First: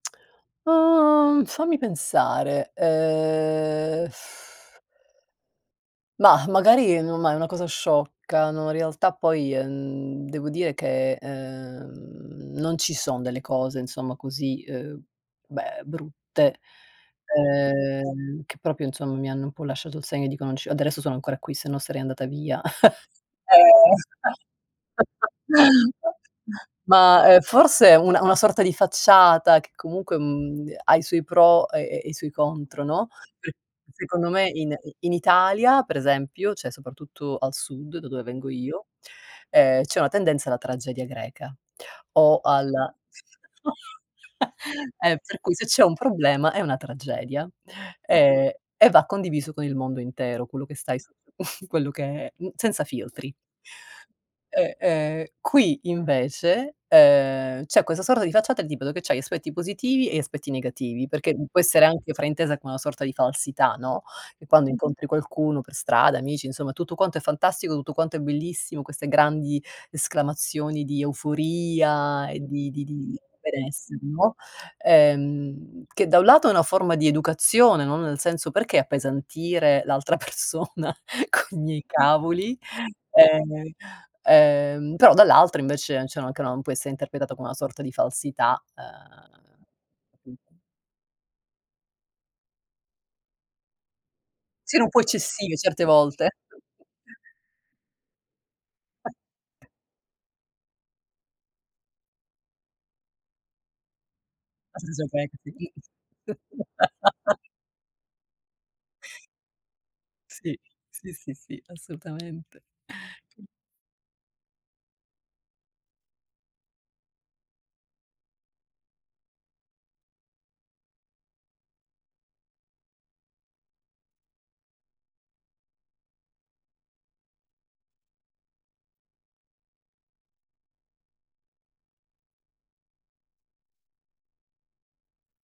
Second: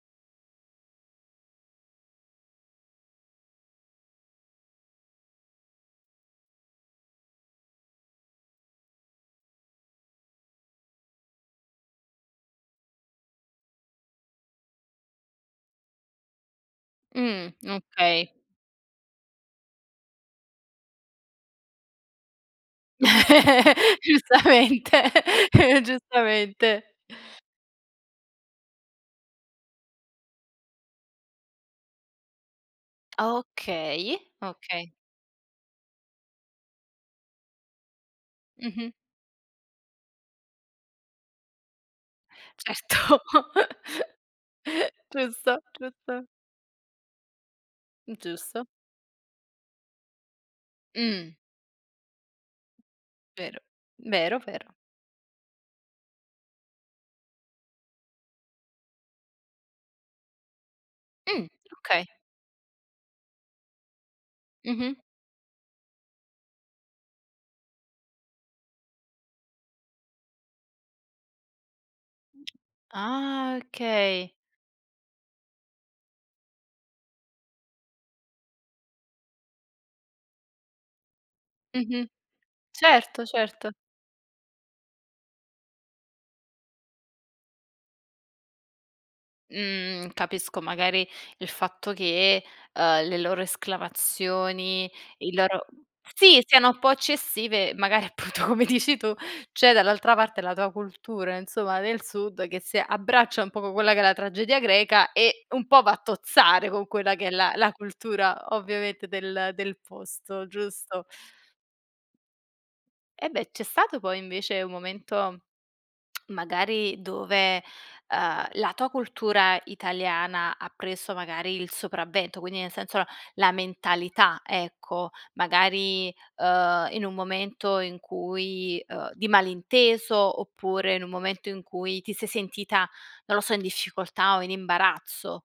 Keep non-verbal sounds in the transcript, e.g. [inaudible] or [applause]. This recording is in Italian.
[smacks lips] Uhm, fammi pensare, ehm [lip trill] mah, magari non ma è una cosa sciocca, no, in realtà poi, ehm, devo dire che, uhm, non ci son delle cose insomma così, uhm, beh brutte, Mh, okay. ehm, che proprio insomma mi hanno un po' lasciato il segno e dico: "Non ci adesso sono ancora qui sennò sarei andata via." [chuckles] Ehm [laughs] Giustamente, [laughs] [laughs] giustamente. ma ma, uhm, forse una una sorta di facciata che comunque, mhmm, de ha i suoi pro e e i suoi contro, no, Ah, se okay. secondo me in Okay. i in Italia, per esempio, cioè soprattutto al sud da dove vengo io, Mh-mh. ehm, c'è una tendenza alla tragedia greca, o al Certo. [chuckles] [laughs] eh, per cui Giusto, se c'è un giusto. problema è una tragedia, Mh, ehm, giusto. e va condiviso con il mondo intero, quello che stai s Mh. [chuckles] quello che è, mhmm senza filtri. Vero. Vero, vero. Eh, ehm, qui invece, uhm, c'è questa sorta di facciata del tipo che c'hai aspetti positivi e aspetti negativi, perché, mhmm, Mh, può essere okay. anche fraintesa come una sorta di falsità, no, che quando Mh-mh. incontri qualcuno per strada, amici, insomma tutto quanto è fantastico, tutto quanto è bellissimo, queste grandi esclamazioni di euforia e di di di Ah, benessere, okay. no, ehm, che da un lato è una forma di educazione, no, nel senso: "Perché appesantire l'altra persona coi miei Mh-mh. cavoli?" Certo, Ehm certo. ehm, però dall'altra, invece cioè anche, no, può essere interpretata come una sorta di falsità, Mhmm, uhm [unintelligible] capisco. Magari il fatto che, ehm, le loro Siano un esclamazioni, po' i eccessivi loro certe volte. sì, siano un po' [chuckles] eccessive, magari appunto come dici tu, [chuckles] c'è dall'altra parte la tua cultura, insomma, del sud che si abbraccia un poco quella che è la tragedia greca e un po' va a [unintelligible] tozzare con quella che è [laughs] la la cultura, ovviamente, del del posto, Si. giusto. Sì, sì, sì, assolutamente. Eh beh, c'è stato poi invece un momento, [smacks lips] magari dove, uhm, la tua cultura italiana ha preso magari il sopravvento. Quindi nel senso no, la mentalità, ecco, magari, uhm, in un momento in cui, uhm di malinteso oppure in un momento in cui ti sei sentita, non lo so, in difficoltà o in imbarazzo?